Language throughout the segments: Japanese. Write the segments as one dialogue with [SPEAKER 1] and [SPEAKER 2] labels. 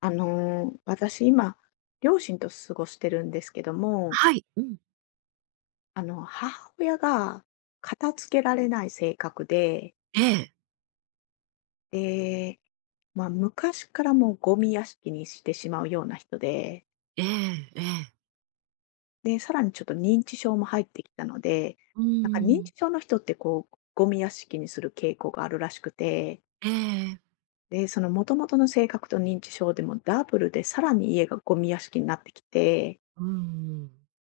[SPEAKER 1] 私今、両親と過ごしてるんですけども、
[SPEAKER 2] はい。うん。
[SPEAKER 1] 母親が片付けられない性格で、
[SPEAKER 2] ええ、
[SPEAKER 1] で、まあ、昔からもうゴミ屋敷にしてしまうような人で、
[SPEAKER 2] ええええ。
[SPEAKER 1] で、さらにちょっと認知症も入ってきたので、
[SPEAKER 2] う
[SPEAKER 1] なんか認
[SPEAKER 2] ー
[SPEAKER 1] 知
[SPEAKER 2] ん。
[SPEAKER 1] 症の人ってこう、ゴミ屋敷にする傾向があるらしくて、
[SPEAKER 2] ええ。
[SPEAKER 1] で、その元々の性格と認知症でもダブルでさらに家がゴミ屋敷になってきて、
[SPEAKER 2] うーん。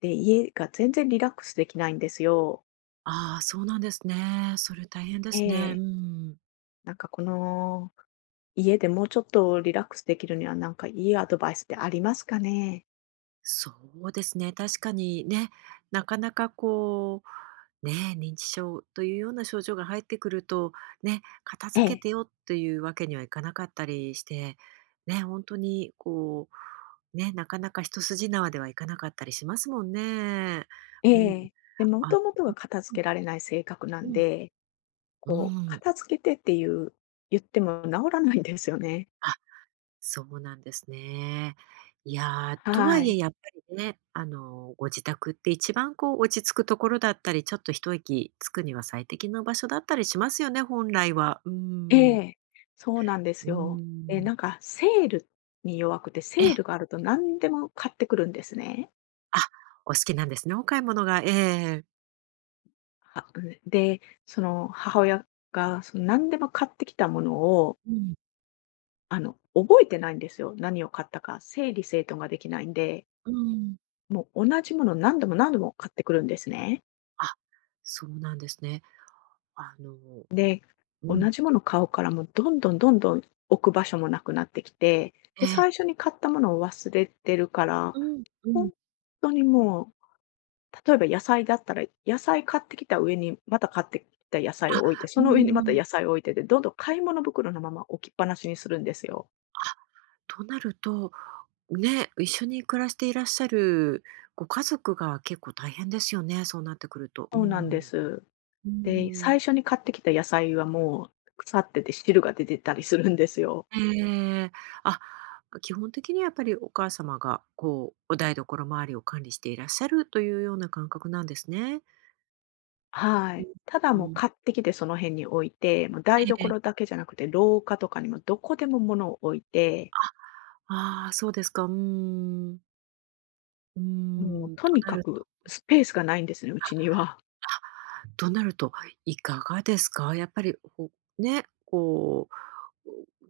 [SPEAKER 1] で、家が全然リラックスできないんですよ。
[SPEAKER 2] ああ、そうなんですね。それ大変で
[SPEAKER 1] え
[SPEAKER 2] すね。うー
[SPEAKER 1] え、
[SPEAKER 2] ん。
[SPEAKER 1] なんかこの家でもうちょっとリラックスできるには、なんかいいアドバイスってありますかね？
[SPEAKER 2] そうですね、確かにね、なかなかこう、ね、認知症というような症状が入ってくると、ね、片
[SPEAKER 1] え
[SPEAKER 2] 付け
[SPEAKER 1] え。
[SPEAKER 2] てよっていうわけにはいかなかったりして、ね、本当にこう、ね、なかなか一筋縄ではいかなかったりしますもんね。
[SPEAKER 1] え
[SPEAKER 2] うん。
[SPEAKER 1] え。で、も
[SPEAKER 2] あの
[SPEAKER 1] ともとが片付
[SPEAKER 2] うん。
[SPEAKER 1] けられない性格な
[SPEAKER 2] う
[SPEAKER 1] ん
[SPEAKER 2] ん、
[SPEAKER 1] で、
[SPEAKER 2] う
[SPEAKER 1] こう
[SPEAKER 2] ん。
[SPEAKER 1] 片付けてっていう、言っても治らないんですよね。
[SPEAKER 2] あ、そうなんですね。いやー、とは
[SPEAKER 1] は
[SPEAKER 2] いえ
[SPEAKER 1] い。
[SPEAKER 2] やっぱりね、あの、ご自宅って一番こう落ち着くところだったり、ちょっと一息つくには最適な場所だったりしますよね、本来は。うー
[SPEAKER 1] え
[SPEAKER 2] ん。
[SPEAKER 1] え、そうなんで
[SPEAKER 2] う
[SPEAKER 1] す
[SPEAKER 2] ー
[SPEAKER 1] よ。え、
[SPEAKER 2] ん。
[SPEAKER 1] なんかセールに弱くて、
[SPEAKER 2] ええ、
[SPEAKER 1] セールがあると何でも買ってくるんですね。
[SPEAKER 2] あ、お好きなんですね、お買い物が。えええ。
[SPEAKER 1] はで、その母親がその何でも買ってきたものを
[SPEAKER 2] うん。
[SPEAKER 1] 覚えてないんですよ。何を買ったか。整理整頓ができないんで、
[SPEAKER 2] うん。
[SPEAKER 1] もう同じもの何度も何度も買ってくるんですね。
[SPEAKER 2] あ、そうなんですね。あの
[SPEAKER 1] で、
[SPEAKER 2] う
[SPEAKER 1] 同
[SPEAKER 2] ん、
[SPEAKER 1] じもの買うからもうどんどんどんどん置く場所もなくなってきて、
[SPEAKER 2] え
[SPEAKER 1] で、
[SPEAKER 2] え、
[SPEAKER 1] 最初に買ったものを忘れてるから、
[SPEAKER 2] うん、う
[SPEAKER 1] 本
[SPEAKER 2] ん。
[SPEAKER 1] 当にもう、例えば野菜だったら、野菜買ってきた上にまた買ってきた野菜
[SPEAKER 2] あ、
[SPEAKER 1] を置いて、
[SPEAKER 2] う
[SPEAKER 1] その
[SPEAKER 2] ん
[SPEAKER 1] 上
[SPEAKER 2] う
[SPEAKER 1] にまた野
[SPEAKER 2] ん。
[SPEAKER 1] 菜を置いてで、どんどん買い物袋のまま置きっぱなしにするんですよ。
[SPEAKER 2] となると、ね、一緒に暮らしていらっしゃるご家族が結構大変ですよね、そうなってくると。う
[SPEAKER 1] そうなんで
[SPEAKER 2] ん。
[SPEAKER 1] す。
[SPEAKER 2] うー
[SPEAKER 1] で、
[SPEAKER 2] ん。
[SPEAKER 1] 最初に買ってきた野菜はもう腐ってて汁が出てたりするんですよ。
[SPEAKER 2] ええ。あ、基本的にはやっぱりお母様がこう、お台所周りを管理していらっしゃるというような感覚なんですね。
[SPEAKER 1] は
[SPEAKER 2] う
[SPEAKER 1] い。
[SPEAKER 2] ん。
[SPEAKER 1] ただもう
[SPEAKER 2] うん。
[SPEAKER 1] 買ってきてその辺に置いて、もう台
[SPEAKER 2] ええ。
[SPEAKER 1] 所だけじゃなくて廊下とかにもどこでも物を置いて、
[SPEAKER 2] ああ、そうですか。うーん。うー
[SPEAKER 1] もう
[SPEAKER 2] ん、
[SPEAKER 1] とに
[SPEAKER 2] とな
[SPEAKER 1] か
[SPEAKER 2] ると
[SPEAKER 1] くスペースがないんですね、うちには。
[SPEAKER 2] あ、となるといかがですか？やっぱりね、こう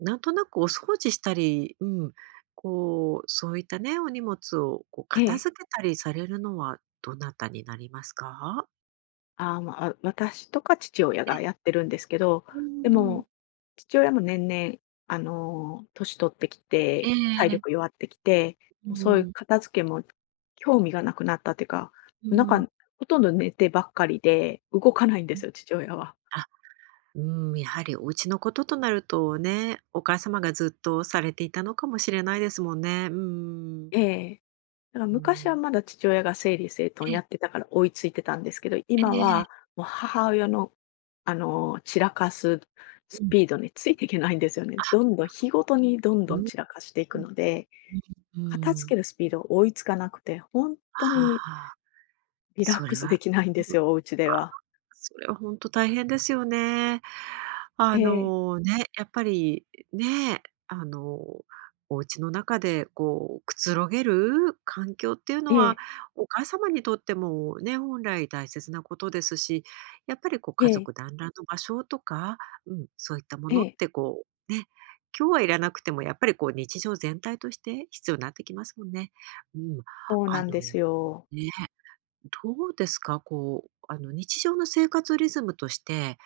[SPEAKER 2] なんとなくお掃除したり、うん、こう、そういったね、お荷物をこう
[SPEAKER 1] え
[SPEAKER 2] 片
[SPEAKER 1] え。
[SPEAKER 2] 付けたりされるのはどなたになりますか？
[SPEAKER 1] ああ、まあ、私とか父親
[SPEAKER 2] え、
[SPEAKER 1] がやってるんですけど、
[SPEAKER 2] う
[SPEAKER 1] で
[SPEAKER 2] ん。
[SPEAKER 1] も、父親も年々、年取ってき
[SPEAKER 2] え
[SPEAKER 1] て、体力
[SPEAKER 2] え
[SPEAKER 1] 弱ってきて、
[SPEAKER 2] う
[SPEAKER 1] もうそういう
[SPEAKER 2] ん、
[SPEAKER 1] 片付けも興味がなくなったっていうか、
[SPEAKER 2] う
[SPEAKER 1] なんか、
[SPEAKER 2] ん、
[SPEAKER 1] ほとんど寝てばっかりで、動かないんで
[SPEAKER 2] うん。
[SPEAKER 1] すよ、父親は。
[SPEAKER 2] あ、うん、やはりお家のこととなるとね、お母様がずっとされていたのかもしれないですもんね。うん。
[SPEAKER 1] ええ。だから
[SPEAKER 2] う
[SPEAKER 1] 昔は
[SPEAKER 2] ん。
[SPEAKER 1] まだ父親が整理整
[SPEAKER 2] え
[SPEAKER 1] 頓やっ
[SPEAKER 2] え、
[SPEAKER 1] てたから追いついてたんですけど、
[SPEAKER 2] え
[SPEAKER 1] 今
[SPEAKER 2] え
[SPEAKER 1] は
[SPEAKER 2] ええ
[SPEAKER 1] もう母親の、散らかすス
[SPEAKER 2] うん。
[SPEAKER 1] ピードについていけないんですよね。どんどん日ごとにどん
[SPEAKER 2] う
[SPEAKER 1] どん
[SPEAKER 2] ん。
[SPEAKER 1] 散らかしていく
[SPEAKER 2] うん。
[SPEAKER 1] ので、
[SPEAKER 2] う
[SPEAKER 1] 片付け
[SPEAKER 2] ん。
[SPEAKER 1] るスピード追いつかなくて、本当に
[SPEAKER 2] ああ、
[SPEAKER 1] リラッ
[SPEAKER 2] それ
[SPEAKER 1] クスで
[SPEAKER 2] は
[SPEAKER 1] きないんですよ、お家では。
[SPEAKER 2] それは本当大変ですよね。
[SPEAKER 1] え
[SPEAKER 2] あ
[SPEAKER 1] え、
[SPEAKER 2] の、ね、やっぱり、ね、あの、お家の中でこう、くつろげる環境っていう
[SPEAKER 1] え
[SPEAKER 2] のは、
[SPEAKER 1] え、
[SPEAKER 2] お母様にとってもね、本来大切なことですし、やっぱりこう
[SPEAKER 1] え
[SPEAKER 2] 家
[SPEAKER 1] え、
[SPEAKER 2] 族団らんの場所とか、うん、そういったも
[SPEAKER 1] え
[SPEAKER 2] のっ
[SPEAKER 1] え、
[SPEAKER 2] てこう、ね、今日はいらなくてもやっぱりこう日常全体として必要になってきますもんね。うん、
[SPEAKER 1] そうな
[SPEAKER 2] あ
[SPEAKER 1] ん
[SPEAKER 2] の、
[SPEAKER 1] ですよ。
[SPEAKER 2] ね、どうですか？こう、あの、日常の生活リズムとして、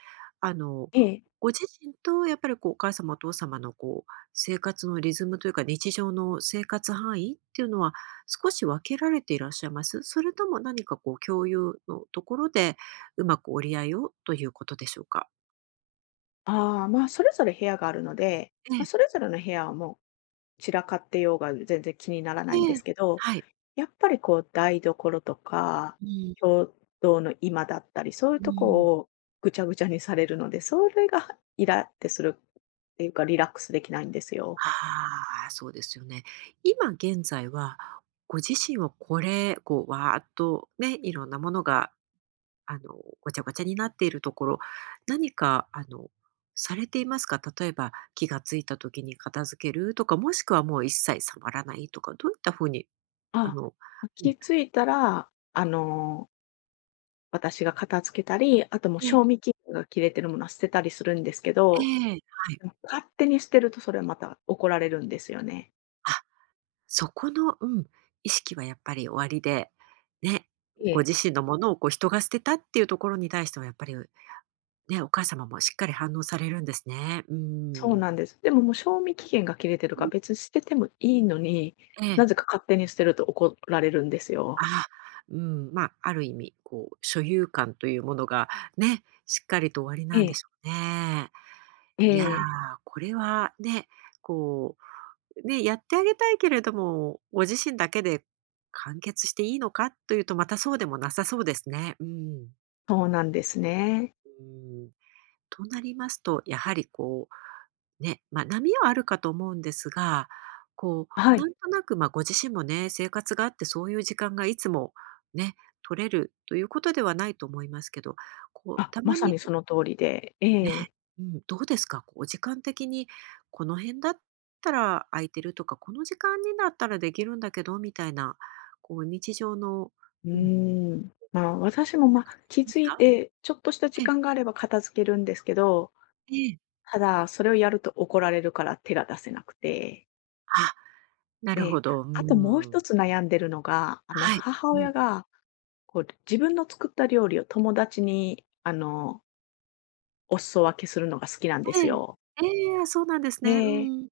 [SPEAKER 2] あの、
[SPEAKER 1] ええ。
[SPEAKER 2] ご自身とやっぱり、こう、お母様お父様の、こう、生活のリズムというか、日常の生活範囲っていうのは少し分けられていらっしゃいます？それとも何か、こう、共有のところでうまく折り合いをということでしょうか？
[SPEAKER 1] ああ、まあ、それぞれ部屋があるので、
[SPEAKER 2] ええ、
[SPEAKER 1] まあ、それぞれの部屋はもう散らかってようが全然気にならな
[SPEAKER 2] え
[SPEAKER 1] いんで
[SPEAKER 2] え、
[SPEAKER 1] すけど、
[SPEAKER 2] はい。
[SPEAKER 1] やっぱりこう台所とか、
[SPEAKER 2] うん、
[SPEAKER 1] 共同の居間だったり、そういう
[SPEAKER 2] う
[SPEAKER 1] と
[SPEAKER 2] ん。
[SPEAKER 1] こをぐちゃぐちゃにされるので、それがイラってするっていうか、リラックスできないんですよ。
[SPEAKER 2] ああ、そうですよね。今現在は、ご自身はこれ、こう、わーっとね、いろんなものがあの、ごちゃごちゃになっているところ、何か、あの、されていますか？例えば、気がついた時に片付けるとか、もしくはもう一切触らないとか、どういったふうに、あ
[SPEAKER 1] あ、
[SPEAKER 2] のう
[SPEAKER 1] 気
[SPEAKER 2] ん。
[SPEAKER 1] づいたら、私が片付けたり、あともう
[SPEAKER 2] え
[SPEAKER 1] 賞味
[SPEAKER 2] え
[SPEAKER 1] 期限が切れてるものは捨てたりするんですけ
[SPEAKER 2] え
[SPEAKER 1] ど、
[SPEAKER 2] え、はい。
[SPEAKER 1] でも勝手に捨てるとそれはまた怒られるんですよね。
[SPEAKER 2] あ、そこの、うん、意識はやっぱりおありで、ね、
[SPEAKER 1] え
[SPEAKER 2] ご
[SPEAKER 1] え。
[SPEAKER 2] 自身のものをこう人が捨てたっていうところに対してはやっぱり、ね、お母様もしっかり反応されるんですね。う
[SPEAKER 1] そう
[SPEAKER 2] ん。
[SPEAKER 1] なんです。でも、もう賞味期限が切れてる
[SPEAKER 2] う
[SPEAKER 1] から、
[SPEAKER 2] ん、
[SPEAKER 1] 別に捨ててもいいのに、
[SPEAKER 2] え
[SPEAKER 1] なぜ
[SPEAKER 2] え。
[SPEAKER 1] か勝手に捨てると怒られるんですよ。
[SPEAKER 2] あ、うん、まあ、ある意味、こう、所有感というものがね、しっかりと終わり
[SPEAKER 1] え
[SPEAKER 2] なんで
[SPEAKER 1] え、
[SPEAKER 2] しょうね。
[SPEAKER 1] え
[SPEAKER 2] いやー、
[SPEAKER 1] え、
[SPEAKER 2] これはね、こう、ね、やってあげたいけれども、ご自身だけで完結していいのかというと、またそうでもなさそうですね。うん。
[SPEAKER 1] そうなんですね。
[SPEAKER 2] うん。となりますと、やはりこう、ね、まあ、波はあるかと思うんですが、こ
[SPEAKER 1] は
[SPEAKER 2] う、な
[SPEAKER 1] い。
[SPEAKER 2] んとなく、まあ、ご自身もね、生活があってそういう時間がいつもね、取れるということではないと思いますけど、こう、
[SPEAKER 1] あ、
[SPEAKER 2] た
[SPEAKER 1] ま
[SPEAKER 2] ま
[SPEAKER 1] さ
[SPEAKER 2] に
[SPEAKER 1] にその通りで、え
[SPEAKER 2] ね、
[SPEAKER 1] え、
[SPEAKER 2] うん、どうですか？こう、お時間的にこの辺だったら空いてるとか、この時間になったらできるんだけどみたいな、こう、日常の
[SPEAKER 1] う
[SPEAKER 2] うん、
[SPEAKER 1] ーん。まあ、私も、ま、気
[SPEAKER 2] ま
[SPEAKER 1] づ
[SPEAKER 2] す
[SPEAKER 1] い
[SPEAKER 2] か？
[SPEAKER 1] て、ちょっとした時
[SPEAKER 2] ええ、
[SPEAKER 1] 間があれば片付けるんですけど、
[SPEAKER 2] ええ。
[SPEAKER 1] ただ、それをやると怒られるから手が出せなくて。
[SPEAKER 2] あ、なる
[SPEAKER 1] で、
[SPEAKER 2] ほど。う
[SPEAKER 1] あともう一
[SPEAKER 2] ん。
[SPEAKER 1] つ悩んでるのが、
[SPEAKER 2] はい。
[SPEAKER 1] 母
[SPEAKER 2] う
[SPEAKER 1] 親
[SPEAKER 2] ん。
[SPEAKER 1] が、こう、自分の作った料理を友達に、お裾分けするのが好きなんで
[SPEAKER 2] え
[SPEAKER 1] す
[SPEAKER 2] え。
[SPEAKER 1] よ。
[SPEAKER 2] ええ、そうなんですね。
[SPEAKER 1] で、
[SPEAKER 2] うん。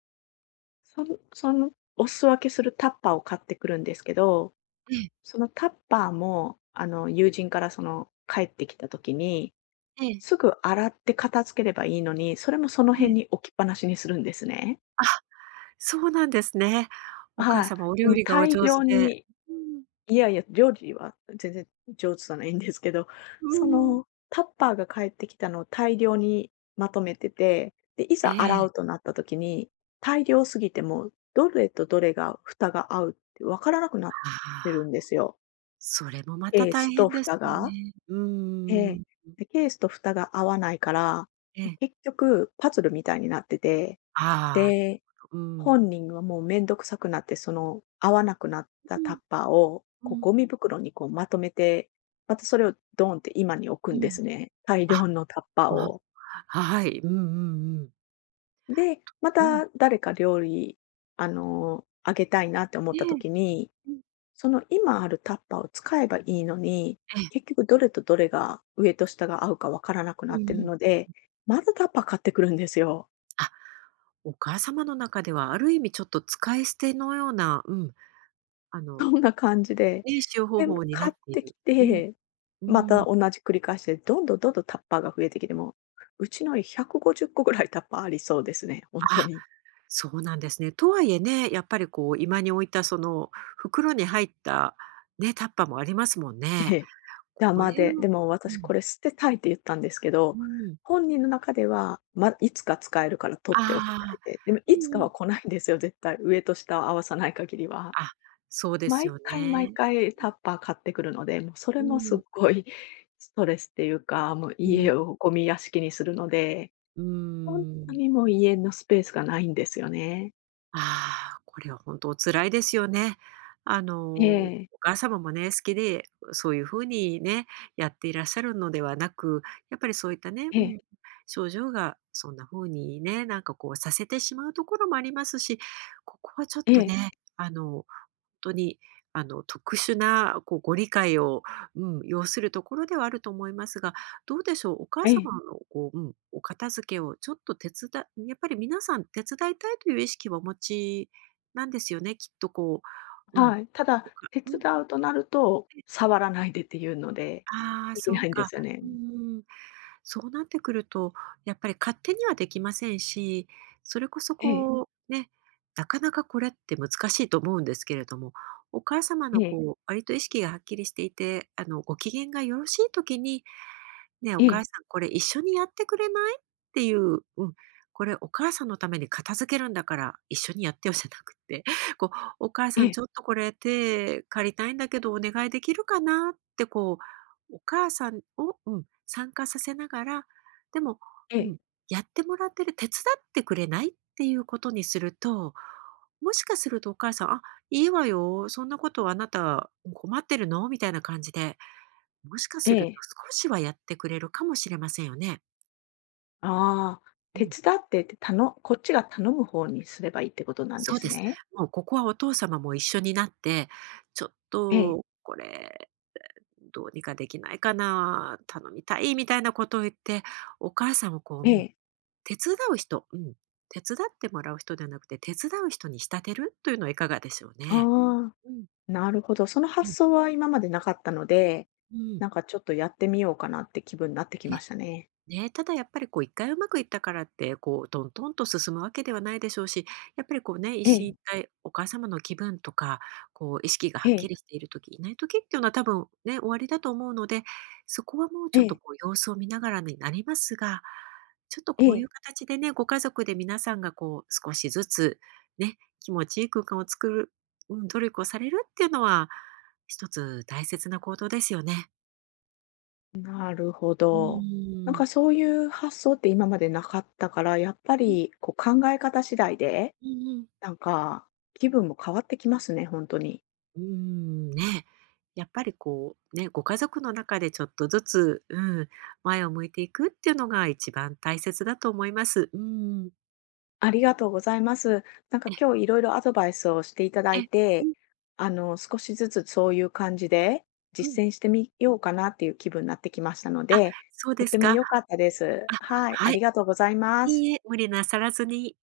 [SPEAKER 1] そのお裾分けするタッパーを買ってくるんですけど、
[SPEAKER 2] ええ、
[SPEAKER 1] そのタッパーも、友人からその帰ってきた時に、
[SPEAKER 2] ええ、
[SPEAKER 1] すぐ洗って片付ければいいのに、それもその
[SPEAKER 2] え
[SPEAKER 1] 辺
[SPEAKER 2] え。
[SPEAKER 1] に置きっぱなしにするんですね。
[SPEAKER 2] あ、そうなんですね。お母
[SPEAKER 1] はい。
[SPEAKER 2] 様お
[SPEAKER 1] で
[SPEAKER 2] 料
[SPEAKER 1] も
[SPEAKER 2] 理がお
[SPEAKER 1] 大
[SPEAKER 2] 上手
[SPEAKER 1] 量
[SPEAKER 2] で。
[SPEAKER 1] に
[SPEAKER 2] うん、
[SPEAKER 1] いやいや、料理は全然上手じゃないんですけど、
[SPEAKER 2] う
[SPEAKER 1] そ
[SPEAKER 2] ん。
[SPEAKER 1] の、タッパーが返ってきたのを大量にまとめてて、で、い
[SPEAKER 2] え
[SPEAKER 1] ざ洗
[SPEAKER 2] え。
[SPEAKER 1] うとなった時に、大量すぎてもう、どれとどれが蓋が合うって分からなくなっ
[SPEAKER 2] あ
[SPEAKER 1] てる
[SPEAKER 2] あ、
[SPEAKER 1] んですよ。
[SPEAKER 2] それもまた
[SPEAKER 1] ケー
[SPEAKER 2] 大
[SPEAKER 1] スと
[SPEAKER 2] 変で
[SPEAKER 1] 蓋
[SPEAKER 2] すよ
[SPEAKER 1] が。
[SPEAKER 2] ね。う
[SPEAKER 1] え
[SPEAKER 2] ー
[SPEAKER 1] え。
[SPEAKER 2] ん。
[SPEAKER 1] で、ケースと蓋が合わないから、
[SPEAKER 2] ええ。
[SPEAKER 1] 結局パズルみたいになってて
[SPEAKER 2] ああ、
[SPEAKER 1] で、
[SPEAKER 2] うん。
[SPEAKER 1] 本人はもうめんどくさくなって、その合わなくなった
[SPEAKER 2] う
[SPEAKER 1] タッ
[SPEAKER 2] ん、
[SPEAKER 1] パーを、
[SPEAKER 2] う
[SPEAKER 1] こう
[SPEAKER 2] ん、
[SPEAKER 1] ゴミ袋にこうまとめて、またそれをドーンって今に置く
[SPEAKER 2] う
[SPEAKER 1] んで
[SPEAKER 2] ん。
[SPEAKER 1] すね。大
[SPEAKER 2] あ、
[SPEAKER 1] 量のタッパー
[SPEAKER 2] わ
[SPEAKER 1] を。
[SPEAKER 2] はい。うんうんうん。
[SPEAKER 1] で、ま
[SPEAKER 2] うん。
[SPEAKER 1] た誰か料理、あげたいなって思っ
[SPEAKER 2] え
[SPEAKER 1] た
[SPEAKER 2] え、
[SPEAKER 1] 時に、
[SPEAKER 2] うん。
[SPEAKER 1] その今あるタッパーを使えばいいのに、
[SPEAKER 2] ええ。
[SPEAKER 1] 結局どれとどれが上と下が合うかわからなくな
[SPEAKER 2] う
[SPEAKER 1] っ
[SPEAKER 2] ん
[SPEAKER 1] て
[SPEAKER 2] う
[SPEAKER 1] るの
[SPEAKER 2] ん。
[SPEAKER 1] で、またタッパー買ってくるんですよ。
[SPEAKER 2] あ、お母様の中ではある意味ちょっと使い捨てのような、うん、あ
[SPEAKER 1] そ
[SPEAKER 2] の
[SPEAKER 1] んな感じで、
[SPEAKER 2] ね、使用方
[SPEAKER 1] で、
[SPEAKER 2] 法にな
[SPEAKER 1] 買
[SPEAKER 2] っ
[SPEAKER 1] っ
[SPEAKER 2] てい
[SPEAKER 1] てき
[SPEAKER 2] る。うん、
[SPEAKER 1] て、
[SPEAKER 2] う
[SPEAKER 1] ま
[SPEAKER 2] ん。
[SPEAKER 1] た同じ繰り返しで、どんどんどんどんタッパーが増えてきて、もう、うちの150個ぐらいタッパーありそうですね、本当
[SPEAKER 2] あ、
[SPEAKER 1] に。
[SPEAKER 2] そうなんですね。とはいえね、やっぱりこう、居間に置いたその袋に入った、ね、タッパーもありますもん
[SPEAKER 1] え
[SPEAKER 2] ね。
[SPEAKER 1] え。ダ
[SPEAKER 2] これ
[SPEAKER 1] マで、
[SPEAKER 2] を
[SPEAKER 1] でも
[SPEAKER 2] う
[SPEAKER 1] 私
[SPEAKER 2] ん、
[SPEAKER 1] これ捨てたいって言ったんですけ
[SPEAKER 2] う
[SPEAKER 1] ど、
[SPEAKER 2] ん。
[SPEAKER 1] 本人の中では、ま、いつか使えるから取っておき
[SPEAKER 2] あ
[SPEAKER 1] たい
[SPEAKER 2] あ、
[SPEAKER 1] で、でも
[SPEAKER 2] う
[SPEAKER 1] いつ
[SPEAKER 2] んう
[SPEAKER 1] かは
[SPEAKER 2] ん。
[SPEAKER 1] 来ないんですよ、絶対、上と下を合わさない限りは。
[SPEAKER 2] あ、そうです
[SPEAKER 1] 毎
[SPEAKER 2] よ
[SPEAKER 1] 回毎
[SPEAKER 2] ね。
[SPEAKER 1] 回タッパー買ってくるので、もうそれ
[SPEAKER 2] う
[SPEAKER 1] もすっ
[SPEAKER 2] ん、
[SPEAKER 1] ごいストレスっていうか、もう
[SPEAKER 2] うん、
[SPEAKER 1] 家をゴミ屋敷にするので、
[SPEAKER 2] うー
[SPEAKER 1] ほんと
[SPEAKER 2] ん。
[SPEAKER 1] にもう家のスペースがないんですよね。
[SPEAKER 2] ああ、これは本当お辛いですよね。あ
[SPEAKER 1] え
[SPEAKER 2] の、お
[SPEAKER 1] え、
[SPEAKER 2] 母様もね、好きで、そういう風にね、やっていらっしゃるのではなく、やっぱりそういったね、
[SPEAKER 1] え
[SPEAKER 2] う
[SPEAKER 1] え、
[SPEAKER 2] ん、症状がそんな風にね、なんかこうさせてしまうところもありますし、ここはちょっ
[SPEAKER 1] え
[SPEAKER 2] と
[SPEAKER 1] え、
[SPEAKER 2] ね、あの、当にあの特殊なこうご理解を、うん、要するところではあると思いますが、どうでしょう、お母
[SPEAKER 1] ええ、
[SPEAKER 2] 様のこう、うん、お片付けをちょっとやっぱり皆さん手伝いたいという意識はお持ちなんですよね、きっとこう、うん、
[SPEAKER 1] はい。ただ、
[SPEAKER 2] おか
[SPEAKER 1] 手
[SPEAKER 2] うん、
[SPEAKER 1] 伝うとなると、触らないでっていうので、
[SPEAKER 2] ああ、
[SPEAKER 1] でき
[SPEAKER 2] そ
[SPEAKER 1] な
[SPEAKER 2] う
[SPEAKER 1] いんで
[SPEAKER 2] か。
[SPEAKER 1] すよね。
[SPEAKER 2] うんうん。そうなってくると、やっぱり勝手にはできませんし、それこそ
[SPEAKER 1] ええ、
[SPEAKER 2] こう、ね、なかなかこれって難しいと思うんですけれども、お母様の
[SPEAKER 1] ええ、
[SPEAKER 2] こう、割と意識がはっきりしていて、あの、ご機嫌がよろしい時にねえ、お
[SPEAKER 1] え
[SPEAKER 2] 母
[SPEAKER 1] え、
[SPEAKER 2] さんこれ一緒にやってくれない？っていう、うん、これお母さんのために片付けるんだから一緒にやってよじゃなくて、こう、お母
[SPEAKER 1] え
[SPEAKER 2] さん
[SPEAKER 1] え、
[SPEAKER 2] ちょっとこれ手借りたいんだけどお願いできるかなってこう、お母さんを、うん、参加させながら、でも、
[SPEAKER 1] え
[SPEAKER 2] う
[SPEAKER 1] え、
[SPEAKER 2] ん、やってもらってる、手伝ってくれない？っていうことにすると、もしかするとお母さん、あ、いいわよ、そんなことあなた困ってるの？みたいな感じでもしかする
[SPEAKER 1] え
[SPEAKER 2] と
[SPEAKER 1] え。
[SPEAKER 2] 少しはやってくれるかもしれませんよね。
[SPEAKER 1] ああ、
[SPEAKER 2] う
[SPEAKER 1] 手
[SPEAKER 2] ん、
[SPEAKER 1] 伝ってってたのこっちが頼む方にすればいいってことなんで
[SPEAKER 2] そう
[SPEAKER 1] す
[SPEAKER 2] です。
[SPEAKER 1] ね。
[SPEAKER 2] もうここはお父様も一緒になって、ちょっ
[SPEAKER 1] ええ、
[SPEAKER 2] とこれどうにかできないかな、頼みたいみたいなことを言って、お母さんをこう、
[SPEAKER 1] え
[SPEAKER 2] うん、
[SPEAKER 1] え、
[SPEAKER 2] 手伝う人、うん、手伝ってもらう人ではなくて、手伝う人に仕立てるというのはいかがでしょうね。
[SPEAKER 1] ああ。
[SPEAKER 2] うん、
[SPEAKER 1] なるほど、その
[SPEAKER 2] う
[SPEAKER 1] 発
[SPEAKER 2] ん、
[SPEAKER 1] 想は今までなかったので、
[SPEAKER 2] うん。
[SPEAKER 1] なんかちょっとやってみようかなって気分になってきましたね。
[SPEAKER 2] ね、ただやっぱりこう一回うまくいったからって、こうトントンと進むわけではないでしょうし、やっぱりこうね、一
[SPEAKER 1] え
[SPEAKER 2] 進
[SPEAKER 1] え、
[SPEAKER 2] 一退、お母様の気分とか、こう意識が
[SPEAKER 1] え
[SPEAKER 2] はっき
[SPEAKER 1] え、
[SPEAKER 2] りしている時、いない時っていうのは多分ね、終わりだと思うので、そこはもう
[SPEAKER 1] え
[SPEAKER 2] ちょっと
[SPEAKER 1] え、
[SPEAKER 2] こう様子を見ながらになりますが、ちょっと
[SPEAKER 1] え
[SPEAKER 2] こうい
[SPEAKER 1] え。
[SPEAKER 2] う形でね、ご家族で皆さんがこう少しずつね、気持ちいい空間を作る、うん、努力をされるっていうのは、一つ大切な行動ですよね。
[SPEAKER 1] なるほど。なんかそういう発想って今までなかったから、やっぱ
[SPEAKER 2] うん
[SPEAKER 1] りこう考え方次第で、
[SPEAKER 2] うんうん。
[SPEAKER 1] なんか気分も変わってきますね、本当に。
[SPEAKER 2] うーん、ね、やっぱりこう、ね、ご家族の中でちょっとずつ、うん、前を向いていくっていうのが一番大切だと思います。うん。
[SPEAKER 1] ありがとうございます。なんか
[SPEAKER 2] え、
[SPEAKER 1] 今日いろいろアドバイスをしていただ
[SPEAKER 2] え、
[SPEAKER 1] い
[SPEAKER 2] う
[SPEAKER 1] て、
[SPEAKER 2] ん、
[SPEAKER 1] 少しずつそういう感じで
[SPEAKER 2] うん。
[SPEAKER 1] 実践してみようかなっていう気分になってきましたの
[SPEAKER 2] あ、
[SPEAKER 1] で、
[SPEAKER 2] そう
[SPEAKER 1] とっ
[SPEAKER 2] です
[SPEAKER 1] ても
[SPEAKER 2] か。
[SPEAKER 1] 良かったです。
[SPEAKER 2] あ、
[SPEAKER 1] はい、あ
[SPEAKER 2] はい。
[SPEAKER 1] りがとうございます。
[SPEAKER 2] いいえ、無理なさらずに。